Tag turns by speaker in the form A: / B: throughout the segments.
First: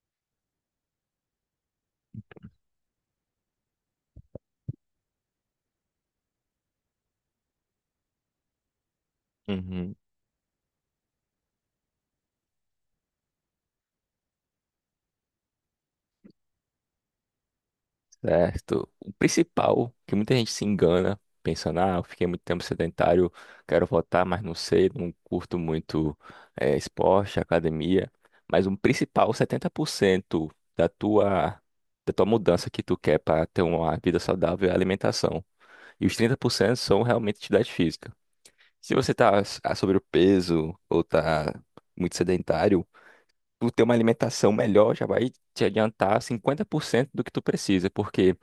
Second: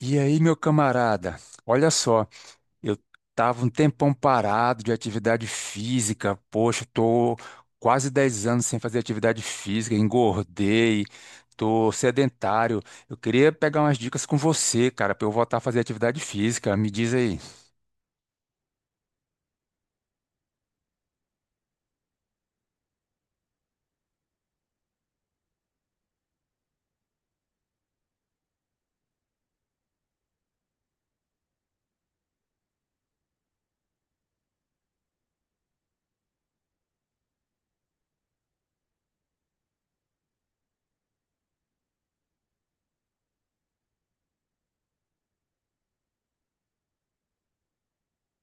A: E aí, meu camarada, olha só, eu tava um tempão parado de atividade física, poxa, tô quase 10 anos sem fazer atividade
B: Uhum,
A: física, engordei, tô sedentário. Eu queria pegar umas dicas com você, cara, pra eu voltar a fazer atividade física. Me diz aí.
B: certo. O principal que muita gente se engana pensando, eu fiquei muito tempo sedentário, quero voltar, mas não sei, não curto muito esporte, academia. Mas o principal, 70% da tua, da tua mudança que tu quer para ter uma vida saudável é a alimentação. E os 30% são realmente atividade física. Se você está sobre o peso ou está muito sedentário, tu ter uma alimentação melhor já vai te adiantar 50% do que tu precisa, porque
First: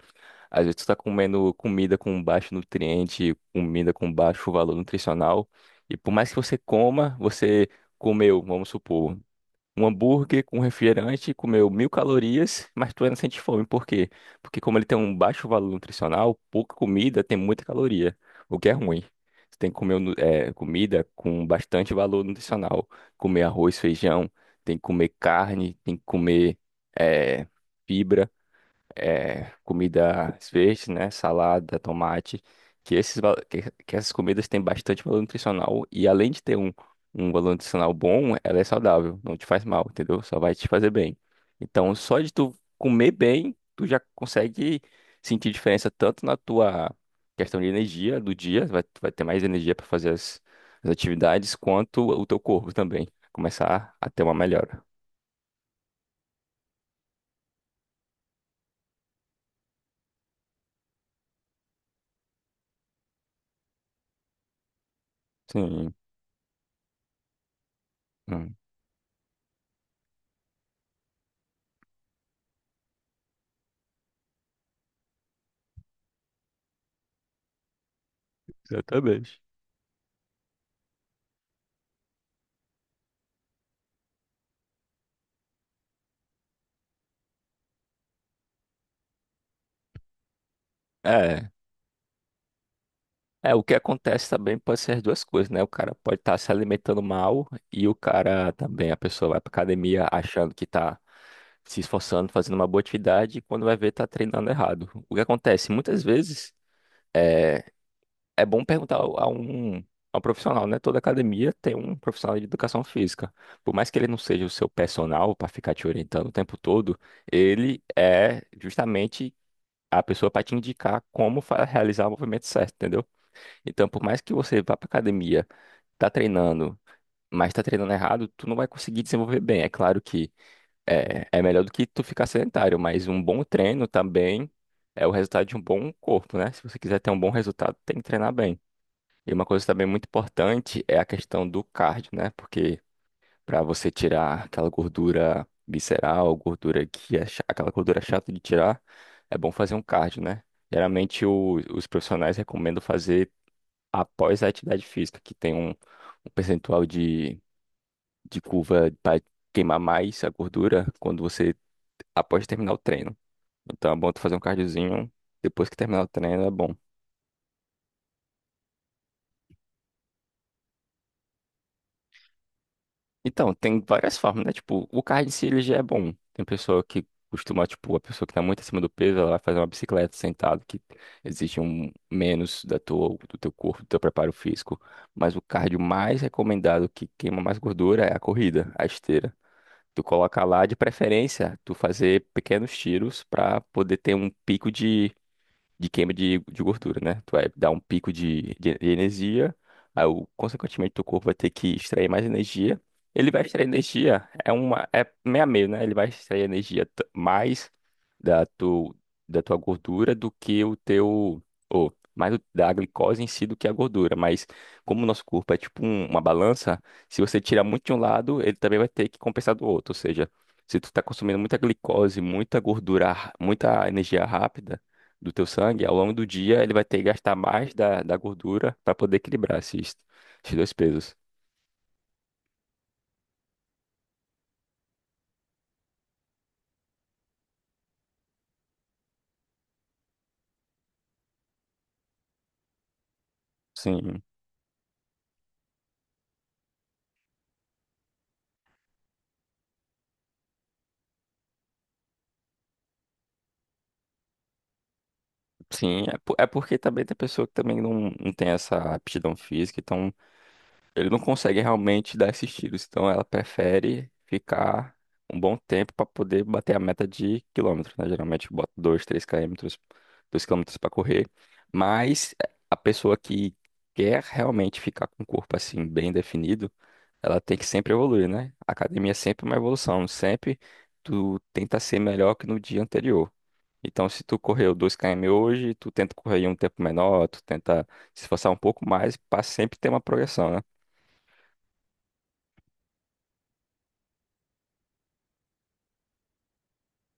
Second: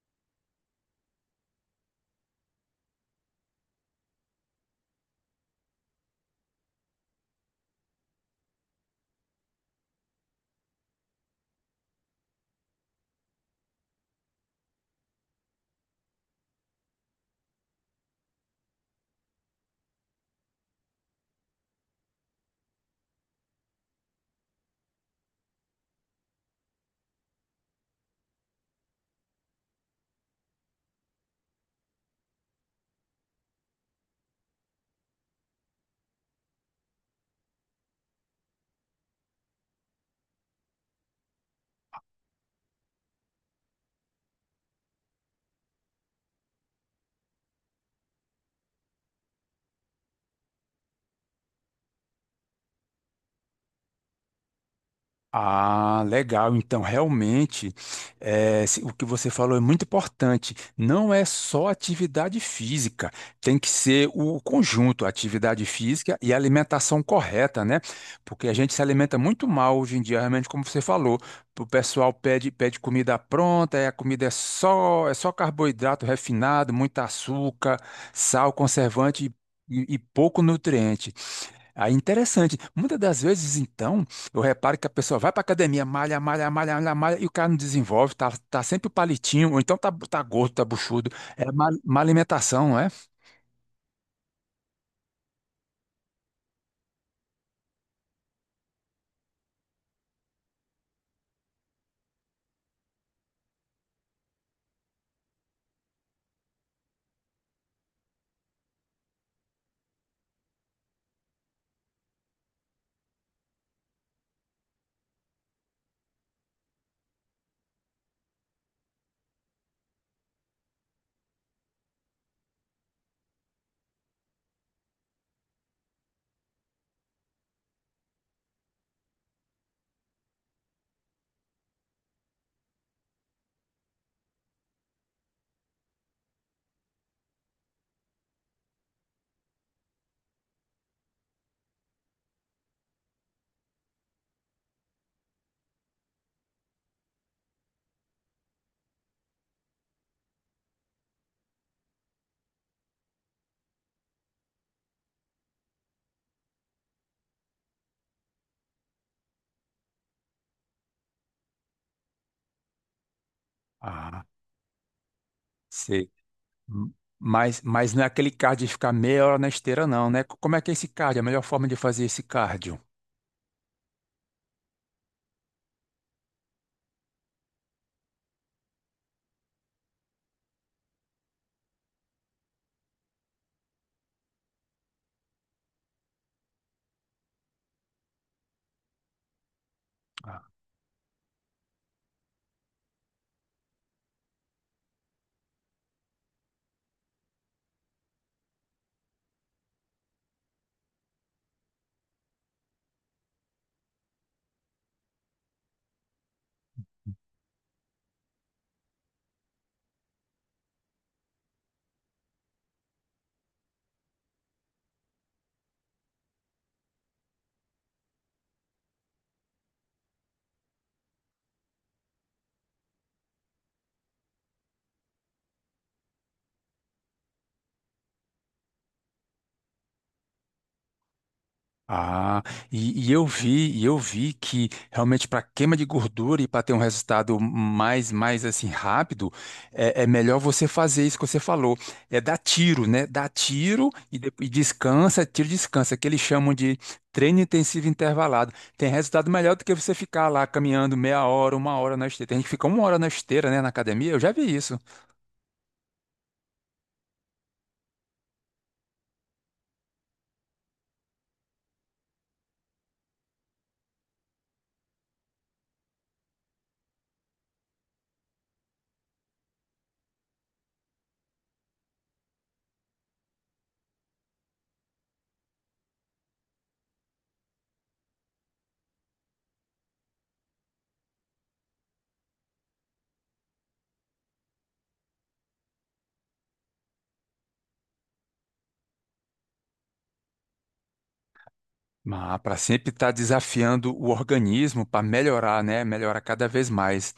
B: às vezes tu tá comendo comida com baixo nutriente, comida com baixo valor nutricional, e por mais que você coma, você comeu, vamos supor, um hambúrguer com refrigerante, comeu 1.000 calorias, mas tu ainda sente fome. Por quê? Porque como ele tem um baixo valor nutricional, pouca comida tem muita caloria, o que é ruim. Você tem que comer comida com bastante valor nutricional. Comer arroz, feijão, tem que comer carne, tem que comer eh, fibra é, comida verde, né? Salada, tomate, que essas comidas têm bastante valor nutricional e além de ter um valor nutricional bom, ela é saudável, não te faz mal, entendeu? Só vai te fazer bem. Então, só de tu comer bem, tu já consegue sentir diferença tanto na tua questão de energia do dia, vai, tu vai ter mais energia para fazer as atividades, quanto o teu corpo também começar a ter uma melhora.
A: Ah, legal. Então, realmente, o que você falou é muito importante. Não é só atividade física, tem que ser o conjunto, atividade
B: Sim,
A: física e alimentação correta, né? Porque a
B: hum,
A: gente se alimenta muito mal hoje em dia, realmente, como você falou. O pessoal pede comida pronta, e a comida é só carboidrato refinado, muito açúcar, sal, conservante
B: exatamente.
A: e pouco nutriente. Aí, interessante. Muitas das vezes, então, eu reparo que a pessoa vai para academia, malha, malha, malha, malha, malha, e o cara não desenvolve, tá sempre o palitinho, ou então tá gordo, tá buchudo.
B: É.
A: É má, má alimentação, não é?
B: É, o que acontece também pode ser as duas coisas, né? O cara pode estar se alimentando mal e o cara também, a pessoa vai pra academia achando que tá se esforçando, fazendo uma boa atividade e quando vai ver tá treinando errado. O que acontece muitas vezes é, é bom perguntar a um profissional, né? Toda academia tem um profissional de educação física. Por mais que ele não seja o seu personal para ficar te orientando o tempo todo, ele é justamente a pessoa para te indicar como realizar o movimento certo, entendeu? Então, por mais que você vá pra academia, tá treinando, mas tá treinando errado, tu não vai conseguir desenvolver bem. É claro que é melhor do que tu ficar sedentário, mas um bom treino também é o resultado de um bom corpo, né? Se você quiser ter um bom resultado, tem que treinar bem. E uma coisa também muito importante é a questão do cardio, né? Porque pra você tirar aquela gordura visceral, gordura que é aquela gordura chata de tirar, é bom fazer um cardio, né? Geralmente os profissionais recomendam fazer após a atividade física, que tem um percentual de curva para queimar mais a gordura quando você após terminar o treino. Então é bom tu
A: Ah,
B: fazer um cardiozinho depois que terminar o
A: sei.
B: treino, é bom.
A: M- mas não é aquele cardio de ficar meia hora na esteira, não, né? Como é que é esse cardio? A melhor forma de fazer esse cardio?
B: Então, tem várias formas, né? Tipo, o cardio em si ele já é bom. Tem pessoa que costuma, tipo, a pessoa que tá muito acima do peso, ela vai fazer uma bicicleta sentado, que exige um menos do teu corpo, do teu preparo físico. Mas o cardio mais recomendado que queima mais gordura é a corrida, a esteira. Tu coloca lá de preferência, tu fazer pequenos tiros para poder ter um pico de queima de gordura, né? Tu vai dar um pico de energia, aí, consequentemente, teu corpo vai ter que extrair mais energia. Ele vai extrair energia, é uma, é meio a meio, né? Ele vai extrair energia mais da, tu, da tua gordura do que o teu, ou mais da glicose em si do que a gordura. Mas como o nosso corpo é tipo uma balança, se você tirar muito de um lado, ele também vai ter que compensar do outro. Ou seja, se tu tá consumindo muita glicose, muita gordura, muita energia rápida, do teu sangue, ao longo do dia ele vai ter que gastar mais da gordura para poder equilibrar esses dois pesos.
A: Ah, e eu vi que realmente para queima de gordura e para ter um resultado mais assim rápido, é melhor você fazer isso que você falou, é dar tiro, né? Dar tiro
B: Sim,
A: e descansa, tiro e descansa, que eles chamam de treino intensivo intervalado. Tem resultado melhor do que você ficar lá caminhando meia hora, uma hora na esteira. Tem gente que fica uma hora na esteira, né, na academia. Eu já vi isso.
B: sim, é, é porque também tem pessoa que também não tem essa aptidão física, então ele não consegue realmente dar esses tiros, então ela prefere ficar um bom tempo para poder bater a meta de quilômetros, né? Geralmente bota 2 3 quilômetros, 2 quilômetros para correr, mas a pessoa que quer realmente ficar com o corpo assim bem definido, ela tem que sempre evoluir, né? A academia é sempre uma evolução. Sempre tu tenta ser melhor que no dia anterior. Então, se tu correu 2 km hoje, tu tenta correr em um tempo menor, tu tenta se esforçar um pouco mais para sempre ter uma progressão, né?
A: Mas para sempre estar desafiando o organismo para melhorar, né? Melhorar cada vez mais.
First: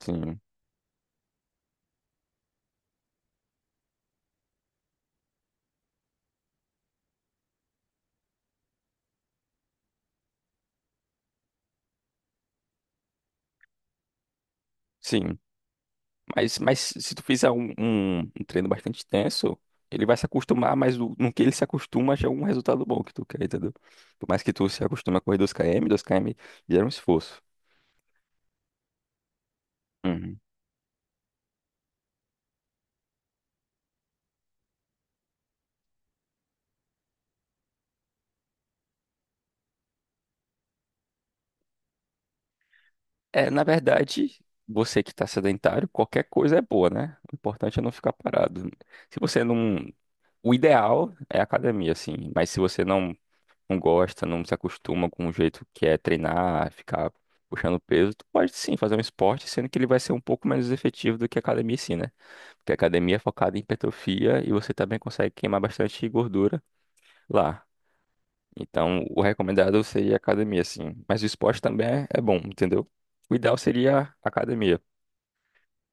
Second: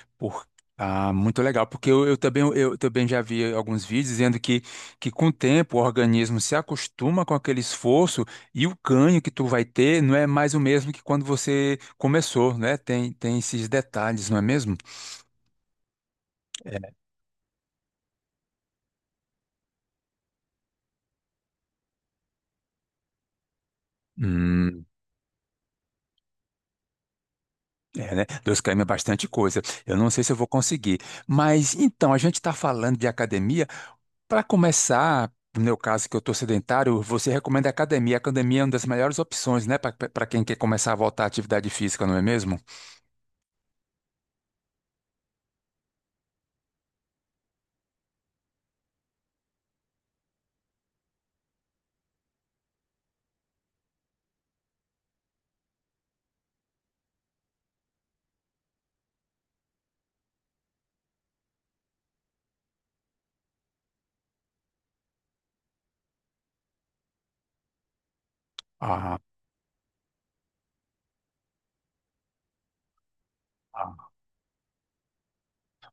B: Sim,
A: Por... Ah, muito legal, porque eu também já vi alguns vídeos dizendo que com o tempo o organismo se acostuma com aquele esforço e o ganho que tu vai ter não é mais o mesmo que quando você começou, né? Tem esses detalhes, não é mesmo?
B: sim. Mas
A: É.
B: se tu fizer um treino bastante intenso, ele vai se acostumar, mas no que ele se acostuma já é um resultado bom que tu quer, entendeu? Por mais que tu se
A: Hum,
B: acostume a correr 2 km, 2 km gera um esforço.
A: é, né? 2 km é bastante coisa. Eu não sei se eu
B: Uhum.
A: vou conseguir. Mas então, a gente está falando de academia. Para começar, no meu caso, que eu estou sedentário, você recomenda a academia. A academia é uma das melhores opções, né, para quem quer começar a voltar à atividade física, não é mesmo?
B: É, na verdade, você que está sedentário, qualquer coisa é boa, né? O importante é não ficar parado. Se você não. O ideal é a academia, assim. Mas se você não, não gosta, não se acostuma com o jeito que é treinar, ficar puxando peso, tu pode sim fazer um esporte, sendo que ele vai ser um pouco menos efetivo do que a academia, sim, né? Porque a academia é focada em hipertrofia e você também consegue queimar bastante gordura lá. Então,
A: Ah,
B: o recomendado seria a academia, sim. Mas o esporte também é bom, entendeu? O ideal seria
A: ah,
B: a academia.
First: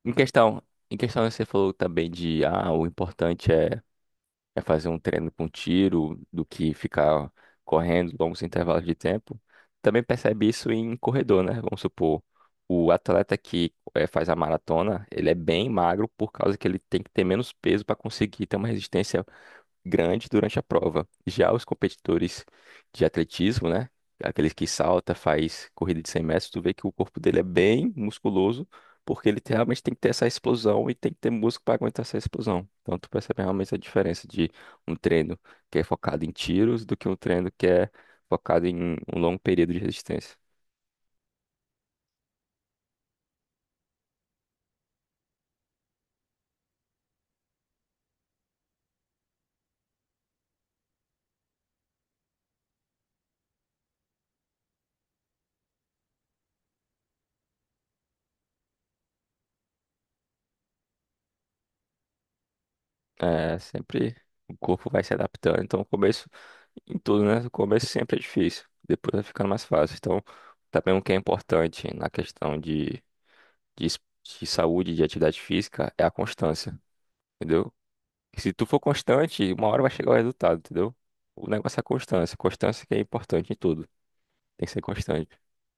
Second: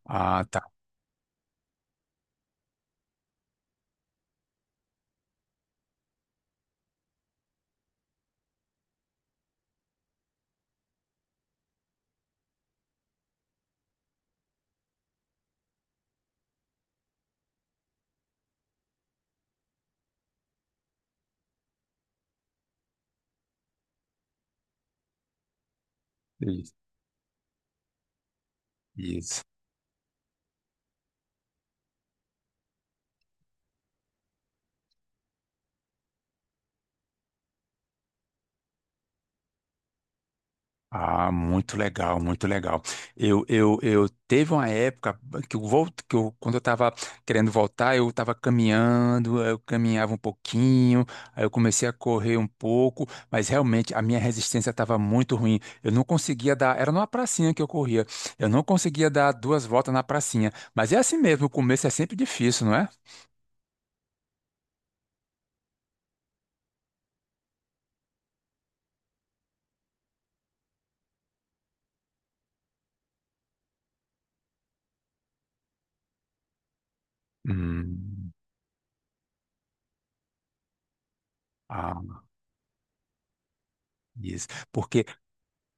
B: Em
A: ah,
B: questão,
A: tá.
B: em questão você falou também de ah, o importante é fazer um treino com tiro do que ficar correndo longos intervalos de tempo. Também percebe isso em corredor, né? Vamos supor, o atleta que faz a maratona, ele é bem magro por causa que ele tem que ter menos peso para conseguir ter uma resistência grande durante a prova. Já os competidores de atletismo, né? Aqueles que salta, faz corrida de 100 metros, tu vê
A: Isso.
B: que o corpo dele é bem musculoso, porque ele
A: Isso.
B: realmente tem que ter essa explosão e tem que ter músculo para aguentar essa explosão. Então tu percebe realmente a diferença de um treino que é focado em tiros do que um treino que é focado em um longo período de resistência.
A: Ah, muito legal, muito legal. Eu teve uma época que eu volto, que eu, quando eu estava querendo voltar, eu estava caminhando, eu caminhava um pouquinho, aí eu comecei a correr um pouco, mas realmente a minha resistência estava muito ruim. Eu não conseguia dar, era numa pracinha que eu corria, eu não conseguia dar duas voltas na pracinha. Mas é assim mesmo, o começo é sempre difícil, não é?
B: É, sempre o corpo vai se adaptando. Então, o começo, em tudo, né? O começo sempre é difícil, depois vai ficando mais fácil. Então, também o que é importante na questão de, es- de saúde, de atividade física, é a constância, entendeu?
A: Hum.
B: Se tu for constante, uma hora vai chegar o resultado, entendeu? O negócio é a
A: Ah,
B: constância. Constância que é importante em tudo.
A: isso.
B: Tem que ser
A: Porque
B: constante.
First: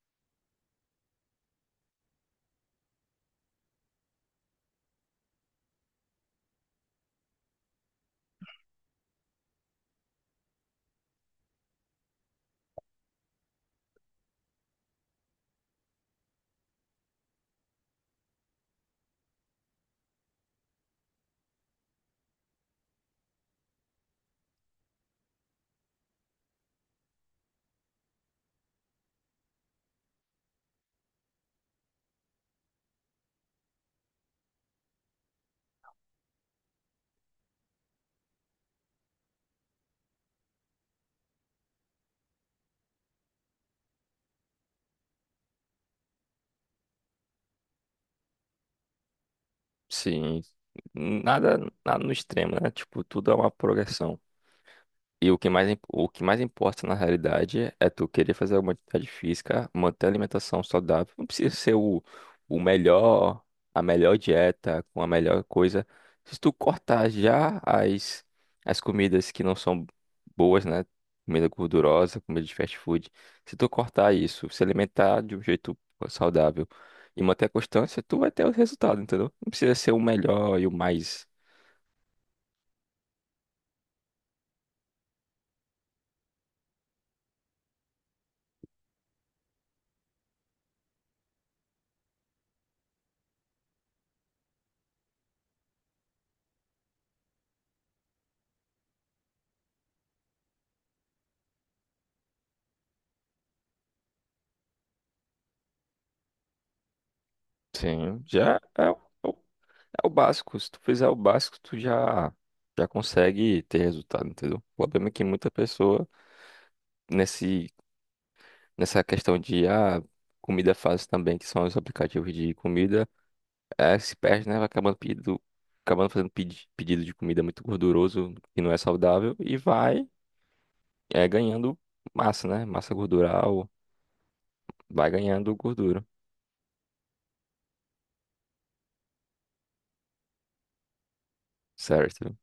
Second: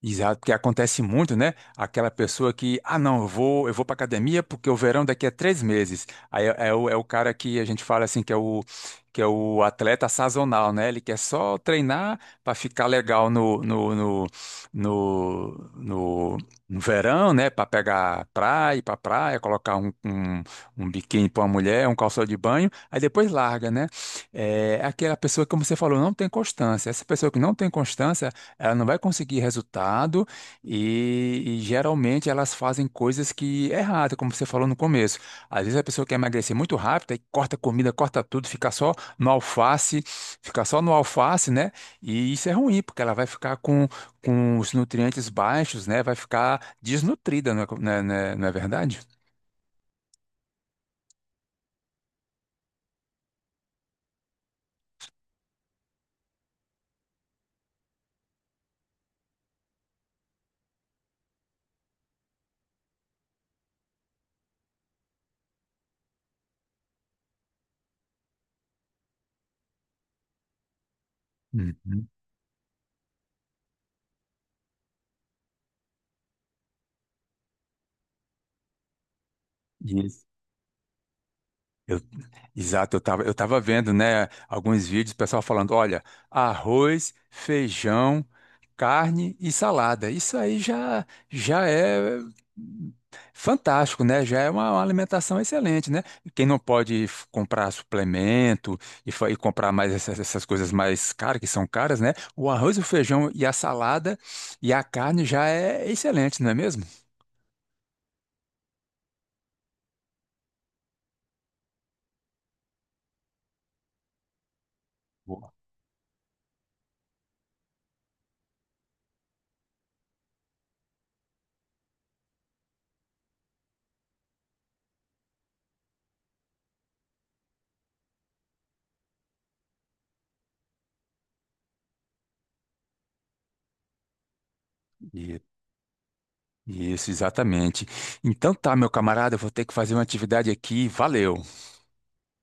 A: Exato, porque acontece muito, né? Aquela pessoa que, ah, não, eu vou para academia porque o verão daqui é 3 meses. Aí é o cara que a gente fala assim que é o atleta sazonal, né? Ele quer só treinar para ficar legal no, no- no verão, né? Para praia, colocar um biquíni para uma mulher, um calção de banho, aí depois larga, né? É aquela pessoa, como você falou, não tem constância. Essa pessoa que não tem constância ela não vai conseguir resultado e geralmente elas fazem coisas que é errada, como você falou no começo. Às vezes a pessoa quer emagrecer muito rápido, aí corta comida, corta tudo, fica só no alface, fica só no alface, né? E isso é ruim, porque ela vai ficar com os nutrientes baixos, né? Vai ficar desnutrida, não é verdade?
B: Sim. Nada, nada no extremo, né? Tipo, tudo é uma progressão. E o que mais, o que mais importa na realidade é tu querer fazer alguma atividade física, manter a alimentação saudável. Não precisa ser o melhor, a melhor dieta, com a melhor coisa. Se tu cortar já as comidas que não são boas, né? Comida
A: Uhum.
B: gordurosa, comida de fast food. Se tu cortar isso, se alimentar de um jeito saudável e manter a constância, tu vai ter o resultado, entendeu? Não precisa ser o
A: E-
B: melhor e o mais.
A: Eu- Exato, eu tava vendo, né, alguns vídeos, o pessoal falando, olha, arroz, feijão, carne e salada. Isso aí já é fantástico, né? Já é uma alimentação excelente, né? Quem não pode comprar suplemento e comprar mais essas coisas mais caras, que são caras, né? O arroz, o feijão e a salada e a carne já é excelente, não é mesmo?
B: Sim, já é. É o básico. Se tu fizer o básico, tu já, já consegue ter resultado, entendeu? O problema é que muita
A: Boa.
B: pessoa, nesse, nessa questão de ah, comida fácil também, que são os aplicativos de comida, é, se perde, né? Vai acabando pedido, acabando fazendo pedido de comida muito gorduroso, que não é saudável, e vai é, ganhando massa, né? Massa gordural, vai ganhando gordura,
A: Isso, exatamente. Então tá, meu camarada, eu vou ter que fazer uma atividade aqui. Valeu.
B: certo?